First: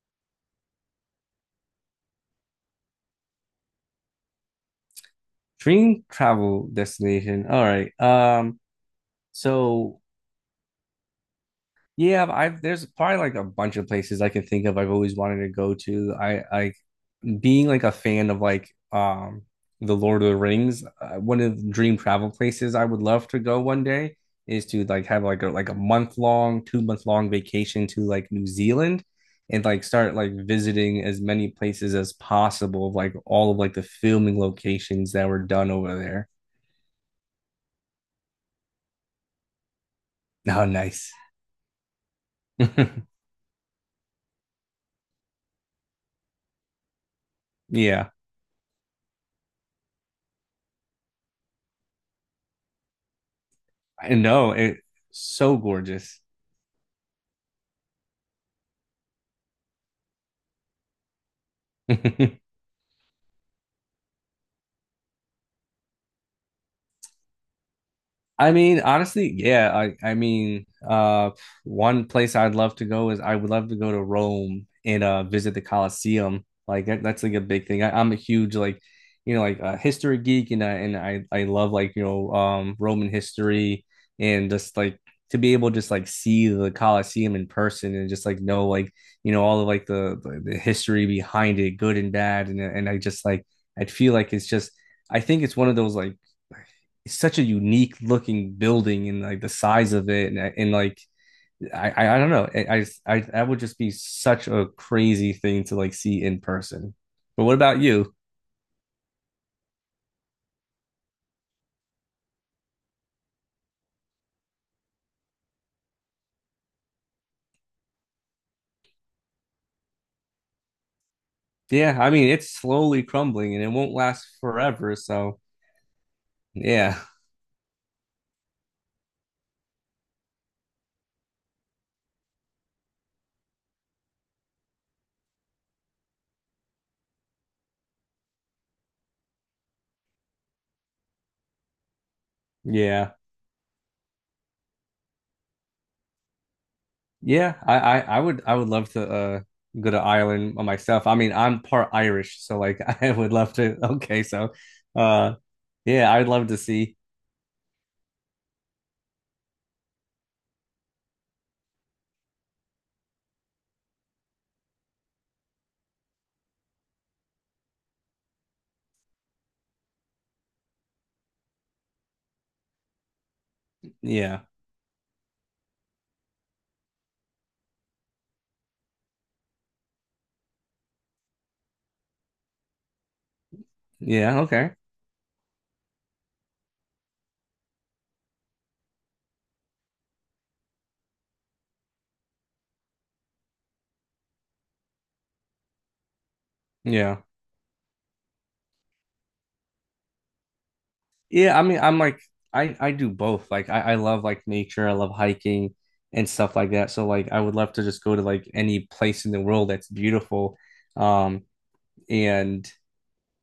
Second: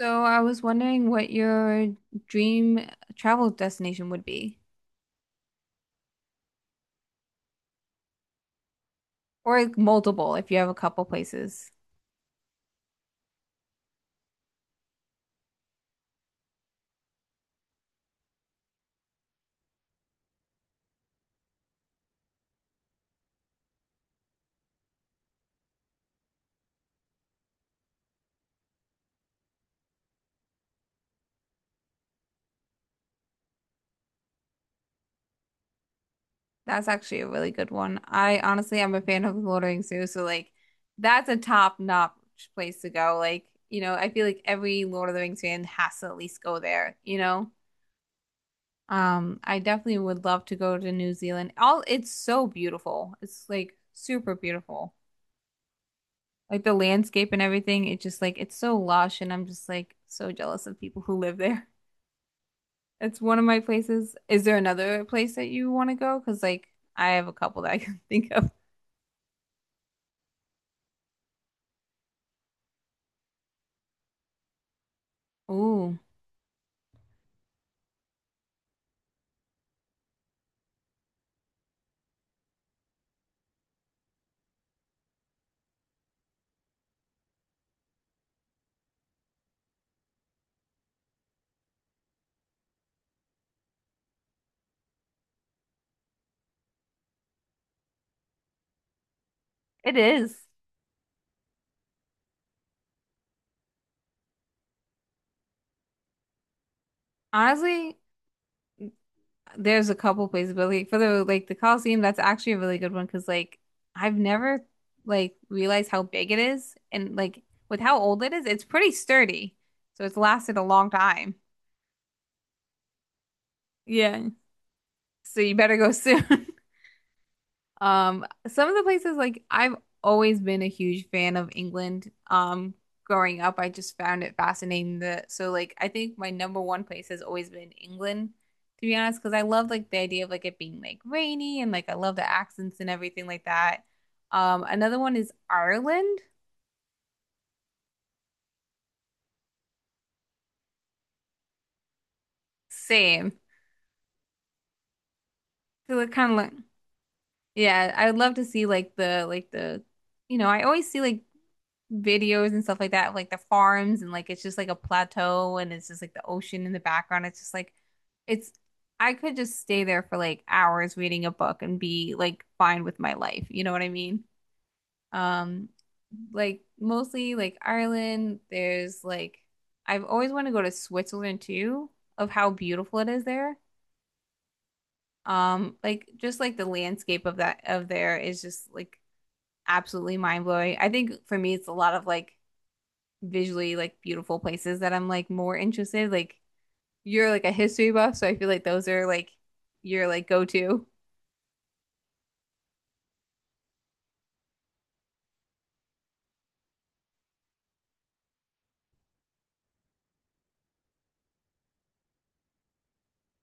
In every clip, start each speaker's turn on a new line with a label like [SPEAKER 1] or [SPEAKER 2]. [SPEAKER 1] So I was wondering what your dream travel destination would be,
[SPEAKER 2] Dream travel destination. All right. Um,
[SPEAKER 1] or like
[SPEAKER 2] so
[SPEAKER 1] multiple if you have a couple places.
[SPEAKER 2] yeah, I've there's probably like a bunch of places I can think of I've always wanted to go to. I being like a fan of like the Lord of the Rings, one of the dream travel places I would love to go one day is to like have like a month long, 2 month long vacation to like New Zealand and like start like visiting as many places as possible of like all of like the filming locations that were done over there.
[SPEAKER 1] That's actually a really good one. I honestly am a fan of the Lord of the Rings too, so like
[SPEAKER 2] Oh, nice.
[SPEAKER 1] that's a top-notch place to go. Like, you know, I feel like every Lord of the Rings fan has to at least go there, you know?
[SPEAKER 2] Yeah.
[SPEAKER 1] I definitely would love to go to New Zealand. All it's so beautiful. It's like
[SPEAKER 2] I
[SPEAKER 1] super
[SPEAKER 2] know. It's
[SPEAKER 1] beautiful.
[SPEAKER 2] so gorgeous.
[SPEAKER 1] Like the landscape and everything, it just like it's so lush and I'm just like so jealous of people who live there. It's one of my places. Is there another place that you want to go? Because like I have a couple that I can think of.
[SPEAKER 2] I mean, honestly, yeah. I mean, one place I'd love to go is I would love to go to Rome and visit the
[SPEAKER 1] Ooh,
[SPEAKER 2] Colosseum. Like that's like a big thing. I'm a huge like, like a history geek, and I love like Roman history and just like to be able to just like see the Colosseum in person and just like know like all of like the history behind it, good and bad, and I just like I'd feel like it's just. I think it's one of those like it's such a unique looking building and like the size
[SPEAKER 1] it
[SPEAKER 2] of it and,
[SPEAKER 1] is.
[SPEAKER 2] and like I don't know, I that would just be such a crazy thing to like see in person. But what about
[SPEAKER 1] Honestly,
[SPEAKER 2] you?
[SPEAKER 1] there's a couple places, but like for the like the Coliseum, that's actually a really good one because like I've never like realized how big it is and like with how old it is, it's pretty sturdy. So it's lasted a long time.
[SPEAKER 2] Yeah, I mean it's slowly crumbling and it won't
[SPEAKER 1] Yeah.
[SPEAKER 2] last forever. So
[SPEAKER 1] So you better go soon.
[SPEAKER 2] yeah,
[SPEAKER 1] Some of the places like I've always been a huge fan of England. Growing up, I just found it fascinating that so like I think my number one place has always been England, to be honest, because I love like the idea of like it being like rainy and like I love the accents and
[SPEAKER 2] yeah,
[SPEAKER 1] everything like that. Another one is Ireland.
[SPEAKER 2] yeah. I would love to go to Ireland myself. I mean I'm part Irish, so like I
[SPEAKER 1] Same.
[SPEAKER 2] would love to. Okay, so uh
[SPEAKER 1] So it
[SPEAKER 2] yeah, I'd
[SPEAKER 1] kind of
[SPEAKER 2] love
[SPEAKER 1] like
[SPEAKER 2] to see.
[SPEAKER 1] yeah, I would love to see like the you know, I always see like videos and stuff like that, of, like the farms and like it's just like a plateau and it's just like the ocean in the background. It's just like it's I could just stay there for like hours reading a book and be like fine with my life. You know what I mean?
[SPEAKER 2] Yeah,
[SPEAKER 1] Um, like mostly like Ireland, there's like I've always wanted to go to Switzerland too, of how beautiful it is there.
[SPEAKER 2] yeah. Okay,
[SPEAKER 1] Like just like the landscape of that of there is just like absolutely mind blowing. I think for me it's a lot of like visually like beautiful places that I'm like more interested. Like
[SPEAKER 2] yeah.
[SPEAKER 1] you're like a history buff, so I feel like those are like your like go to.
[SPEAKER 2] Yeah, I mean, I'm like I do both. Like I love like nature, I love hiking and stuff like that. So like I would love to just go to like any place in the world that's beautiful. Um and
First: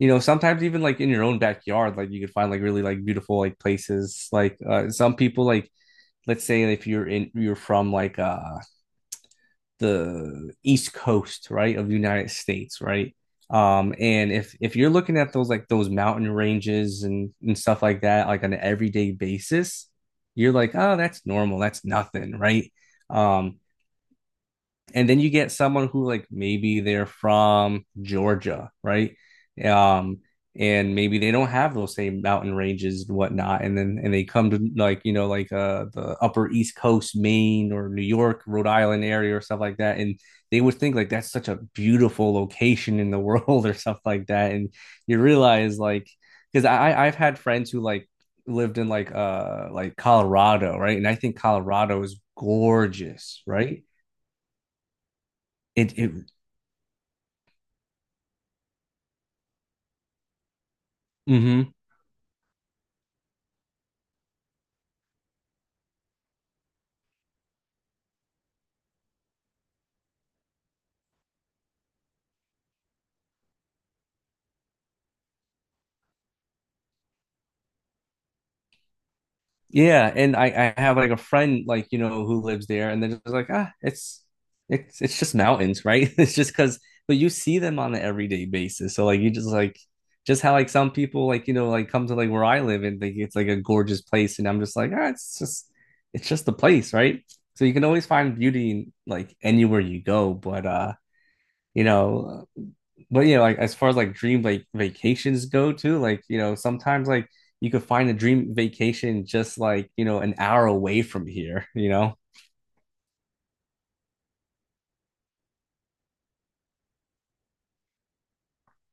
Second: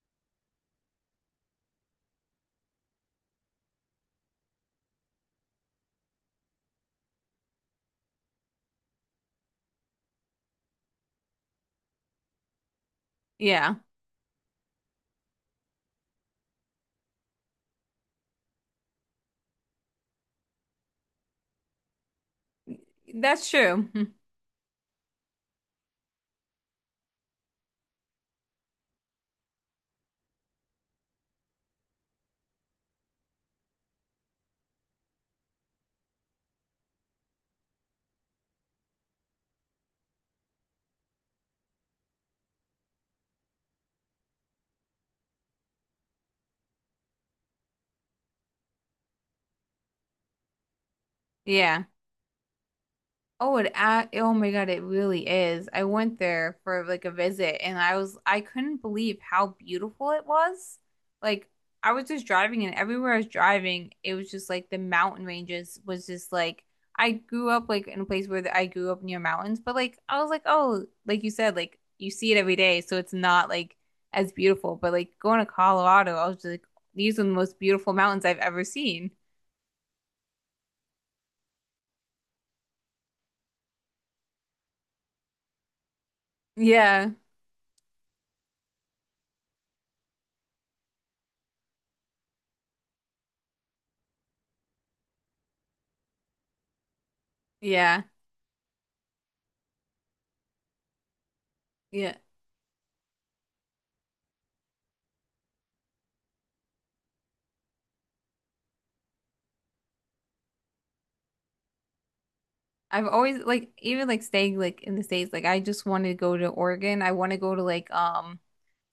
[SPEAKER 2] sometimes even like in your own backyard, like you could find like really like beautiful like places. Like some people like, let's say if you're from like the East Coast, right, of the United States, right?
[SPEAKER 1] Yeah.
[SPEAKER 2] And if you're looking at those like those mountain ranges and stuff like that, like on an everyday basis, you're like, oh, that's normal, that's nothing, right?
[SPEAKER 1] That's
[SPEAKER 2] um
[SPEAKER 1] true.
[SPEAKER 2] and then you get someone who like maybe they're from Georgia, right? Um, and maybe they don't have those same mountain ranges and whatnot, and then and they come to like like the Upper East Coast, Maine or New York, Rhode Island area or stuff like that, and they would think like that's such a beautiful location in the world or stuff like that, and you realize like, because I've had friends who like lived in like Colorado, right? And I think
[SPEAKER 1] Yeah.
[SPEAKER 2] Colorado is gorgeous,
[SPEAKER 1] Oh, it,
[SPEAKER 2] right?
[SPEAKER 1] a oh my God, it really is. I
[SPEAKER 2] It.
[SPEAKER 1] went there for like a visit and I couldn't believe how beautiful it was. Like,
[SPEAKER 2] Hmm.
[SPEAKER 1] I was just driving and everywhere I was driving, it was just like the mountain ranges was just like, I grew up like in a place where I grew up near mountains, but like, I was like, oh, like you said, like you see it every day. So it's not like as beautiful, but like going to Colorado, I was just like, these are the most beautiful mountains I've ever seen.
[SPEAKER 2] Yeah, and I have like a friend like who lives there, and they're just like, ah, it's just mountains, right? It's just because,
[SPEAKER 1] Yeah.
[SPEAKER 2] but you see them on an everyday basis, so like you just like, just how like some people like like come to like where I live and think it's like a gorgeous place, and I'm just like, ah, it's just the place, right? So you can
[SPEAKER 1] Yeah.
[SPEAKER 2] always find beauty in like anywhere you go, but you
[SPEAKER 1] Yeah.
[SPEAKER 2] know. But yeah, like as far as like dream like vacations go too, like sometimes like you could find a dream vacation just like, an hour away from here, you know?
[SPEAKER 1] I've always like even like staying like in the States, like I just want to go to Oregon. I want to go to like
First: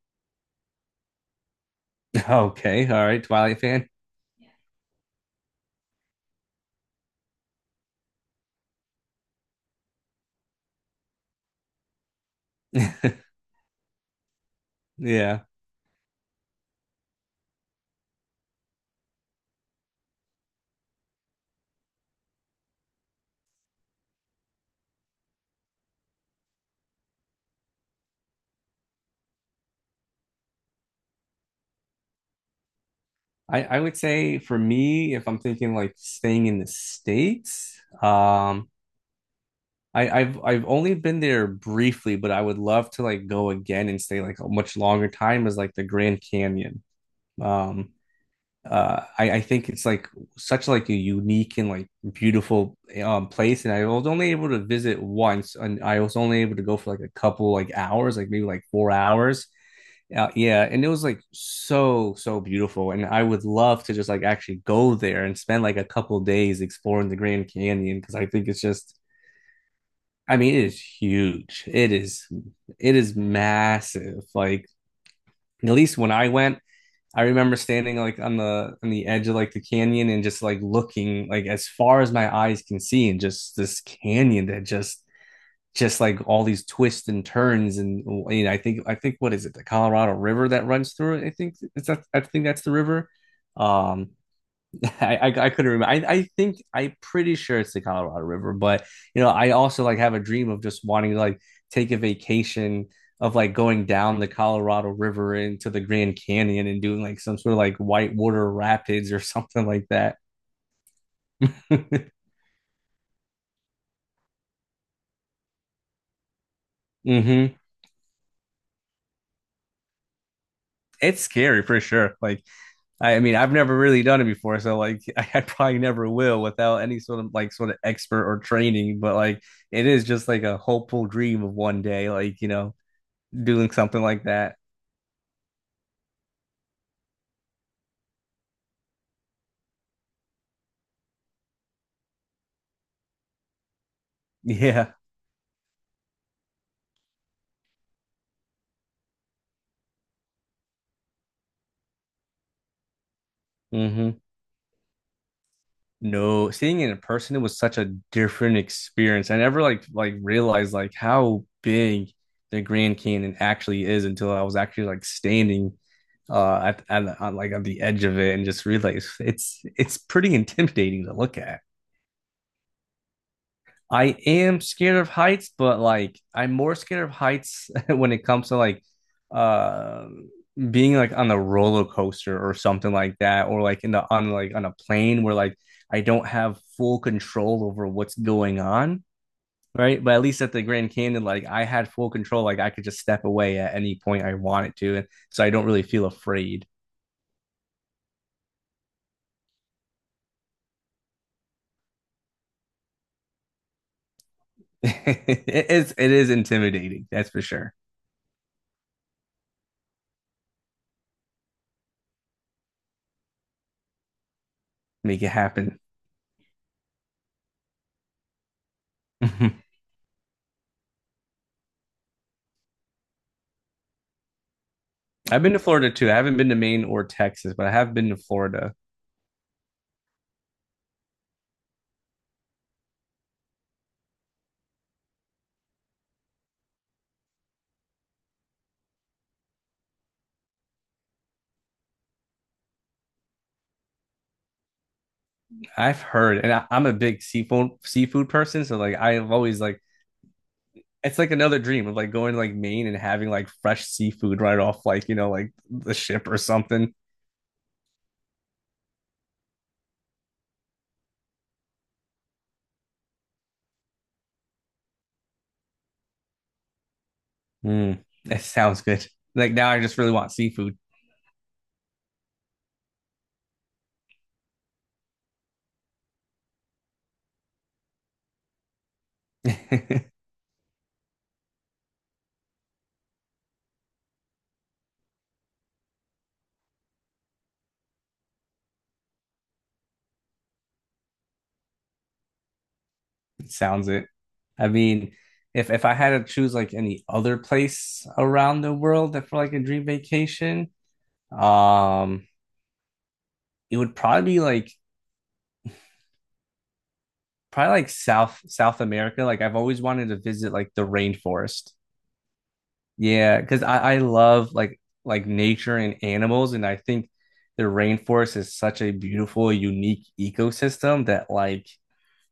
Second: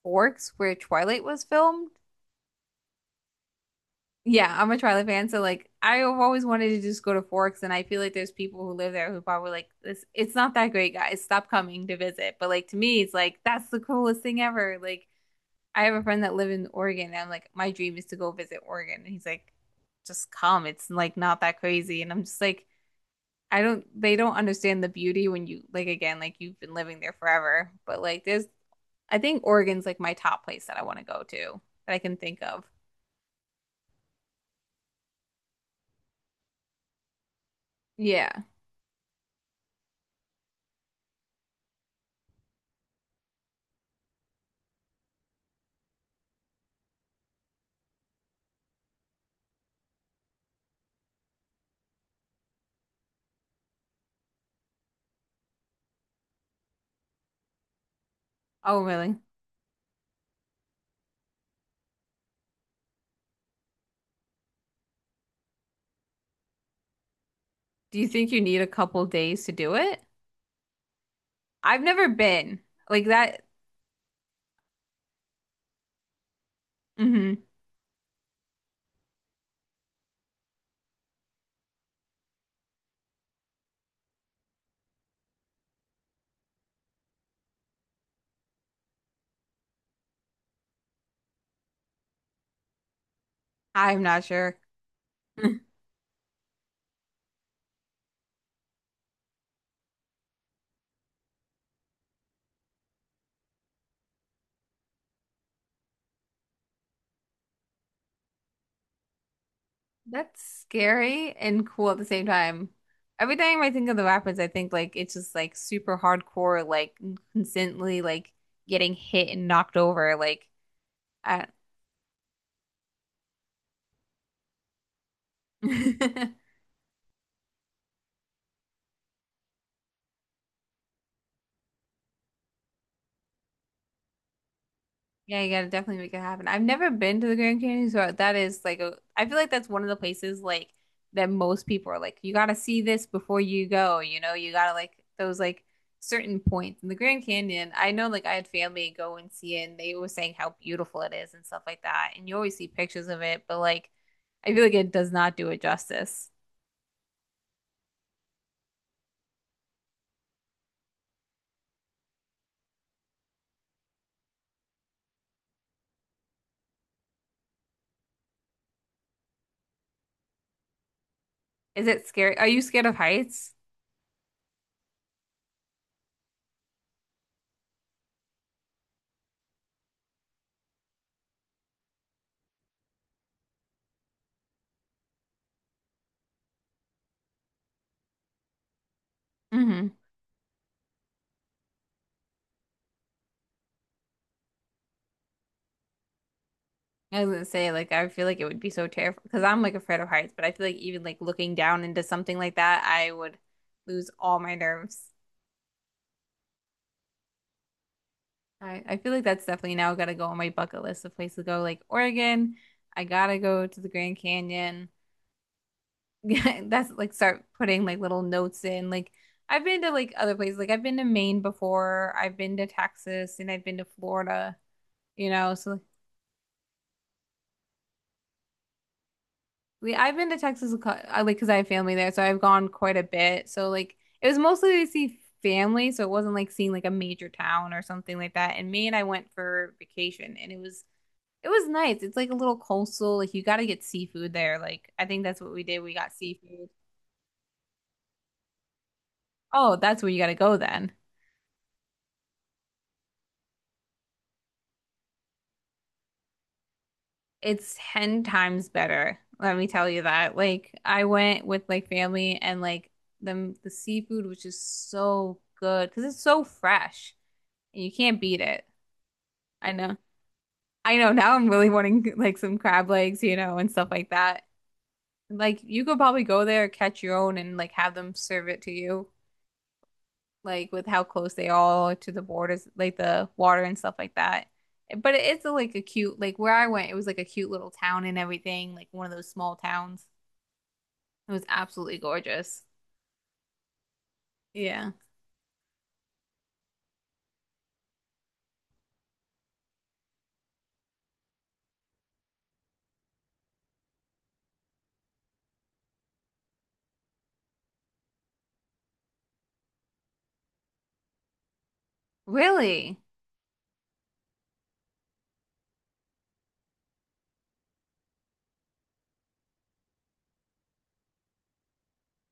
[SPEAKER 1] Forks where Twilight was filmed.
[SPEAKER 2] Okay, all right, Twilight fan.
[SPEAKER 1] Yeah, I'm a Twilight fan, so like I've always wanted to just go to Forks and I feel like there's people who live there who probably like this it's not that great, guys. Stop coming to visit. But like to me it's like that's the coolest thing ever. Like
[SPEAKER 2] Yeah.
[SPEAKER 1] I have a friend that live in Oregon and I'm like my dream is to go visit Oregon and he's like just come. It's like not that crazy and I'm just like I don't they don't understand the beauty when you like again like you've been living there forever but like there's I think Oregon's like my top place that I want to go to that I can think of.
[SPEAKER 2] I would say, for me, if I'm thinking like staying in the States,
[SPEAKER 1] Yeah.
[SPEAKER 2] I've only been there briefly, but I would love to like go again and stay like a much longer time as like the Grand Canyon. Um, I think it's like such like a unique and like beautiful place, and I was only able to visit once and I was only able to go for like a couple like hours, like maybe like
[SPEAKER 1] Oh,
[SPEAKER 2] four
[SPEAKER 1] really?
[SPEAKER 2] hours Yeah, and it was like so beautiful, and I would love to just like actually go there and spend like a couple days exploring the Grand Canyon,
[SPEAKER 1] Do you
[SPEAKER 2] because I
[SPEAKER 1] think you
[SPEAKER 2] think
[SPEAKER 1] need
[SPEAKER 2] it's
[SPEAKER 1] a
[SPEAKER 2] just
[SPEAKER 1] couple days to do it?
[SPEAKER 2] I mean, it is huge,
[SPEAKER 1] I've
[SPEAKER 2] it
[SPEAKER 1] never
[SPEAKER 2] is
[SPEAKER 1] been
[SPEAKER 2] it
[SPEAKER 1] like
[SPEAKER 2] is
[SPEAKER 1] that.
[SPEAKER 2] massive. Like, at least when I went, I
[SPEAKER 1] Hmm.
[SPEAKER 2] remember standing like on the edge of like the canyon and just like looking like as far as my eyes can see, and just this canyon that just like all these twists and turns, and you know, I think, what is it, the Colorado River that runs through it? I think that's the river.
[SPEAKER 1] I'm
[SPEAKER 2] um
[SPEAKER 1] not sure.
[SPEAKER 2] I couldn't remember. I think I'm pretty sure it's the Colorado River, but I also like have a dream of just wanting to like take a vacation of like going down the Colorado River into the Grand Canyon and doing like some sort of like whitewater rapids or something like that.
[SPEAKER 1] That's scary and cool at the same time. Every time I think of the Rapids, I think like it's just like super hardcore, like
[SPEAKER 2] hmm
[SPEAKER 1] constantly like getting hit and knocked over. Like,
[SPEAKER 2] It's
[SPEAKER 1] I
[SPEAKER 2] scary for sure. Like I mean, I've never really done it before, so like I probably never will without any sort of expert or training. But like it is just like a hopeful dream of one day, like doing something like that.
[SPEAKER 1] yeah, you gotta definitely make it happen. I've never been to the Grand Canyon, so that is like I feel like that's one of the places like that most people are like, you gotta see this before you go, you know, you gotta
[SPEAKER 2] Yeah.
[SPEAKER 1] like those like certain points in the Grand Canyon. I know like I had family go and see it and they were saying how beautiful it is and stuff like that. And you always see pictures of it, but like
[SPEAKER 2] hmm
[SPEAKER 1] I feel like it does not do it justice.
[SPEAKER 2] No, seeing it in person, it was such a different experience. I never like realized like how big the Grand Canyon actually is until I was actually like standing on the edge of it and just realized it's pretty intimidating to look at.
[SPEAKER 1] Is it scary? Are you scared of heights?
[SPEAKER 2] I am scared of heights, but like I'm more scared of heights when it comes to like uh being like on a roller coaster or something like that, or like in the on a plane, where like I don't have full control over what's going on,
[SPEAKER 1] Hmm.
[SPEAKER 2] right? But at least at the Grand Canyon, like I had full control, like I could just step away at any point I wanted to, and so I don't really feel afraid.
[SPEAKER 1] I was gonna say, like, I feel like it would be so terrifying because I'm like afraid of heights, but I feel like even like looking down into something like that, I would lose all my nerves.
[SPEAKER 2] It is intimidating, that's for sure.
[SPEAKER 1] I feel like that's definitely now gotta go on my bucket list of places to go, like Oregon. I gotta go to the Grand Canyon.
[SPEAKER 2] Make it happen.
[SPEAKER 1] That's like start putting like little notes in. Like, I've been to like other places, like, I've been to Maine before, I've been to Texas, and I've been to Florida, you
[SPEAKER 2] I've been
[SPEAKER 1] know,
[SPEAKER 2] to
[SPEAKER 1] so
[SPEAKER 2] Florida too. I haven't been to Maine or Texas, but I have been to Florida.
[SPEAKER 1] we I've been to Texas a like because I have family there, so I've gone quite a bit. So like it was mostly to see family, so it wasn't like seeing like a major town or something like that. And Maine, I went for vacation, and it was nice. It's like a little coastal. Like you got to get seafood there. Like I think that's what we did. We
[SPEAKER 2] I've
[SPEAKER 1] got
[SPEAKER 2] heard, and I,
[SPEAKER 1] seafood.
[SPEAKER 2] I'm a big seafood person, so like I've always
[SPEAKER 1] Oh,
[SPEAKER 2] like
[SPEAKER 1] that's where you got to go then.
[SPEAKER 2] it's like another dream of like going to like Maine and having like fresh seafood right off like like the ship or something.
[SPEAKER 1] It's 10 times better. Let me tell you that. Like I went with like family and like them the seafood was just so good because it's so fresh and you
[SPEAKER 2] Mm,
[SPEAKER 1] can't beat
[SPEAKER 2] that
[SPEAKER 1] it.
[SPEAKER 2] sounds good. Like, now
[SPEAKER 1] I
[SPEAKER 2] I
[SPEAKER 1] know.
[SPEAKER 2] just really want seafood.
[SPEAKER 1] I know. Now I'm really wanting like some crab legs, you know, and stuff like that. Like you could probably go there, catch your own, and like have them serve it to you,
[SPEAKER 2] It
[SPEAKER 1] like with how close they all are to the borders, like the water and stuff like that. But it is like a cute, like where I went, it was like a cute little town and everything, like one of those small towns. It was absolutely gorgeous.
[SPEAKER 2] sounds it. I
[SPEAKER 1] Yeah.
[SPEAKER 2] mean, if I had to choose like any other place around the world that for like a dream vacation, um, it would probably like South America. Like I've always wanted to visit like the rainforest.
[SPEAKER 1] Really?
[SPEAKER 2] Yeah, because I love like nature and animals, and I think the rainforest is such a beautiful, unique ecosystem that, like,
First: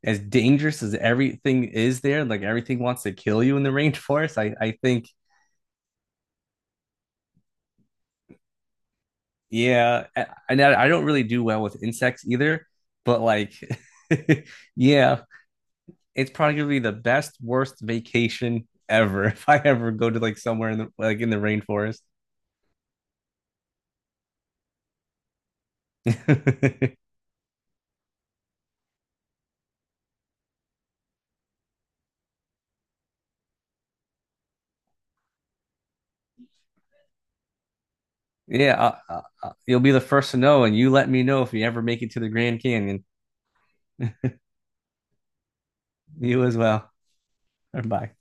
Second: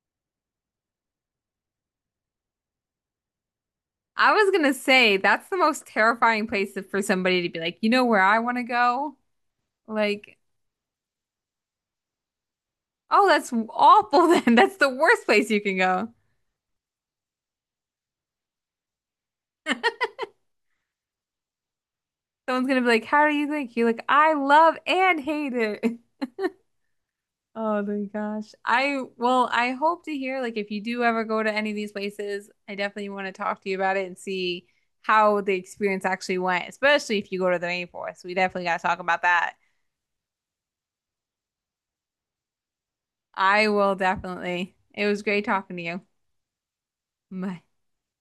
[SPEAKER 2] as dangerous as everything is there, like everything wants to kill you in the
[SPEAKER 1] I
[SPEAKER 2] rainforest.
[SPEAKER 1] was
[SPEAKER 2] I
[SPEAKER 1] gonna
[SPEAKER 2] think,
[SPEAKER 1] say that's the most terrifying place for somebody to be like, you know where I want to go?
[SPEAKER 2] yeah,
[SPEAKER 1] Like
[SPEAKER 2] and I don't really do well with insects either, but
[SPEAKER 1] oh, that's
[SPEAKER 2] like
[SPEAKER 1] awful then. That's the
[SPEAKER 2] yeah,
[SPEAKER 1] worst place you can go.
[SPEAKER 2] it's probably gonna be the best worst vacation ever if I ever go to like somewhere in the rainforest.
[SPEAKER 1] Someone's gonna be like, "How do you think?" You're like, "I love and hate it." Oh my gosh. I well, I hope to hear like if you do ever go to any of these places, I definitely want to talk to you about it and see how the experience actually went, especially if you go to the rainforest. We definitely gotta
[SPEAKER 2] Yeah,
[SPEAKER 1] talk about that.
[SPEAKER 2] you'll be the first to know, and you let me know if you ever make it to the Grand Canyon.
[SPEAKER 1] I will definitely. It was great talking to you.
[SPEAKER 2] You as well.
[SPEAKER 1] Bye.
[SPEAKER 2] Bye.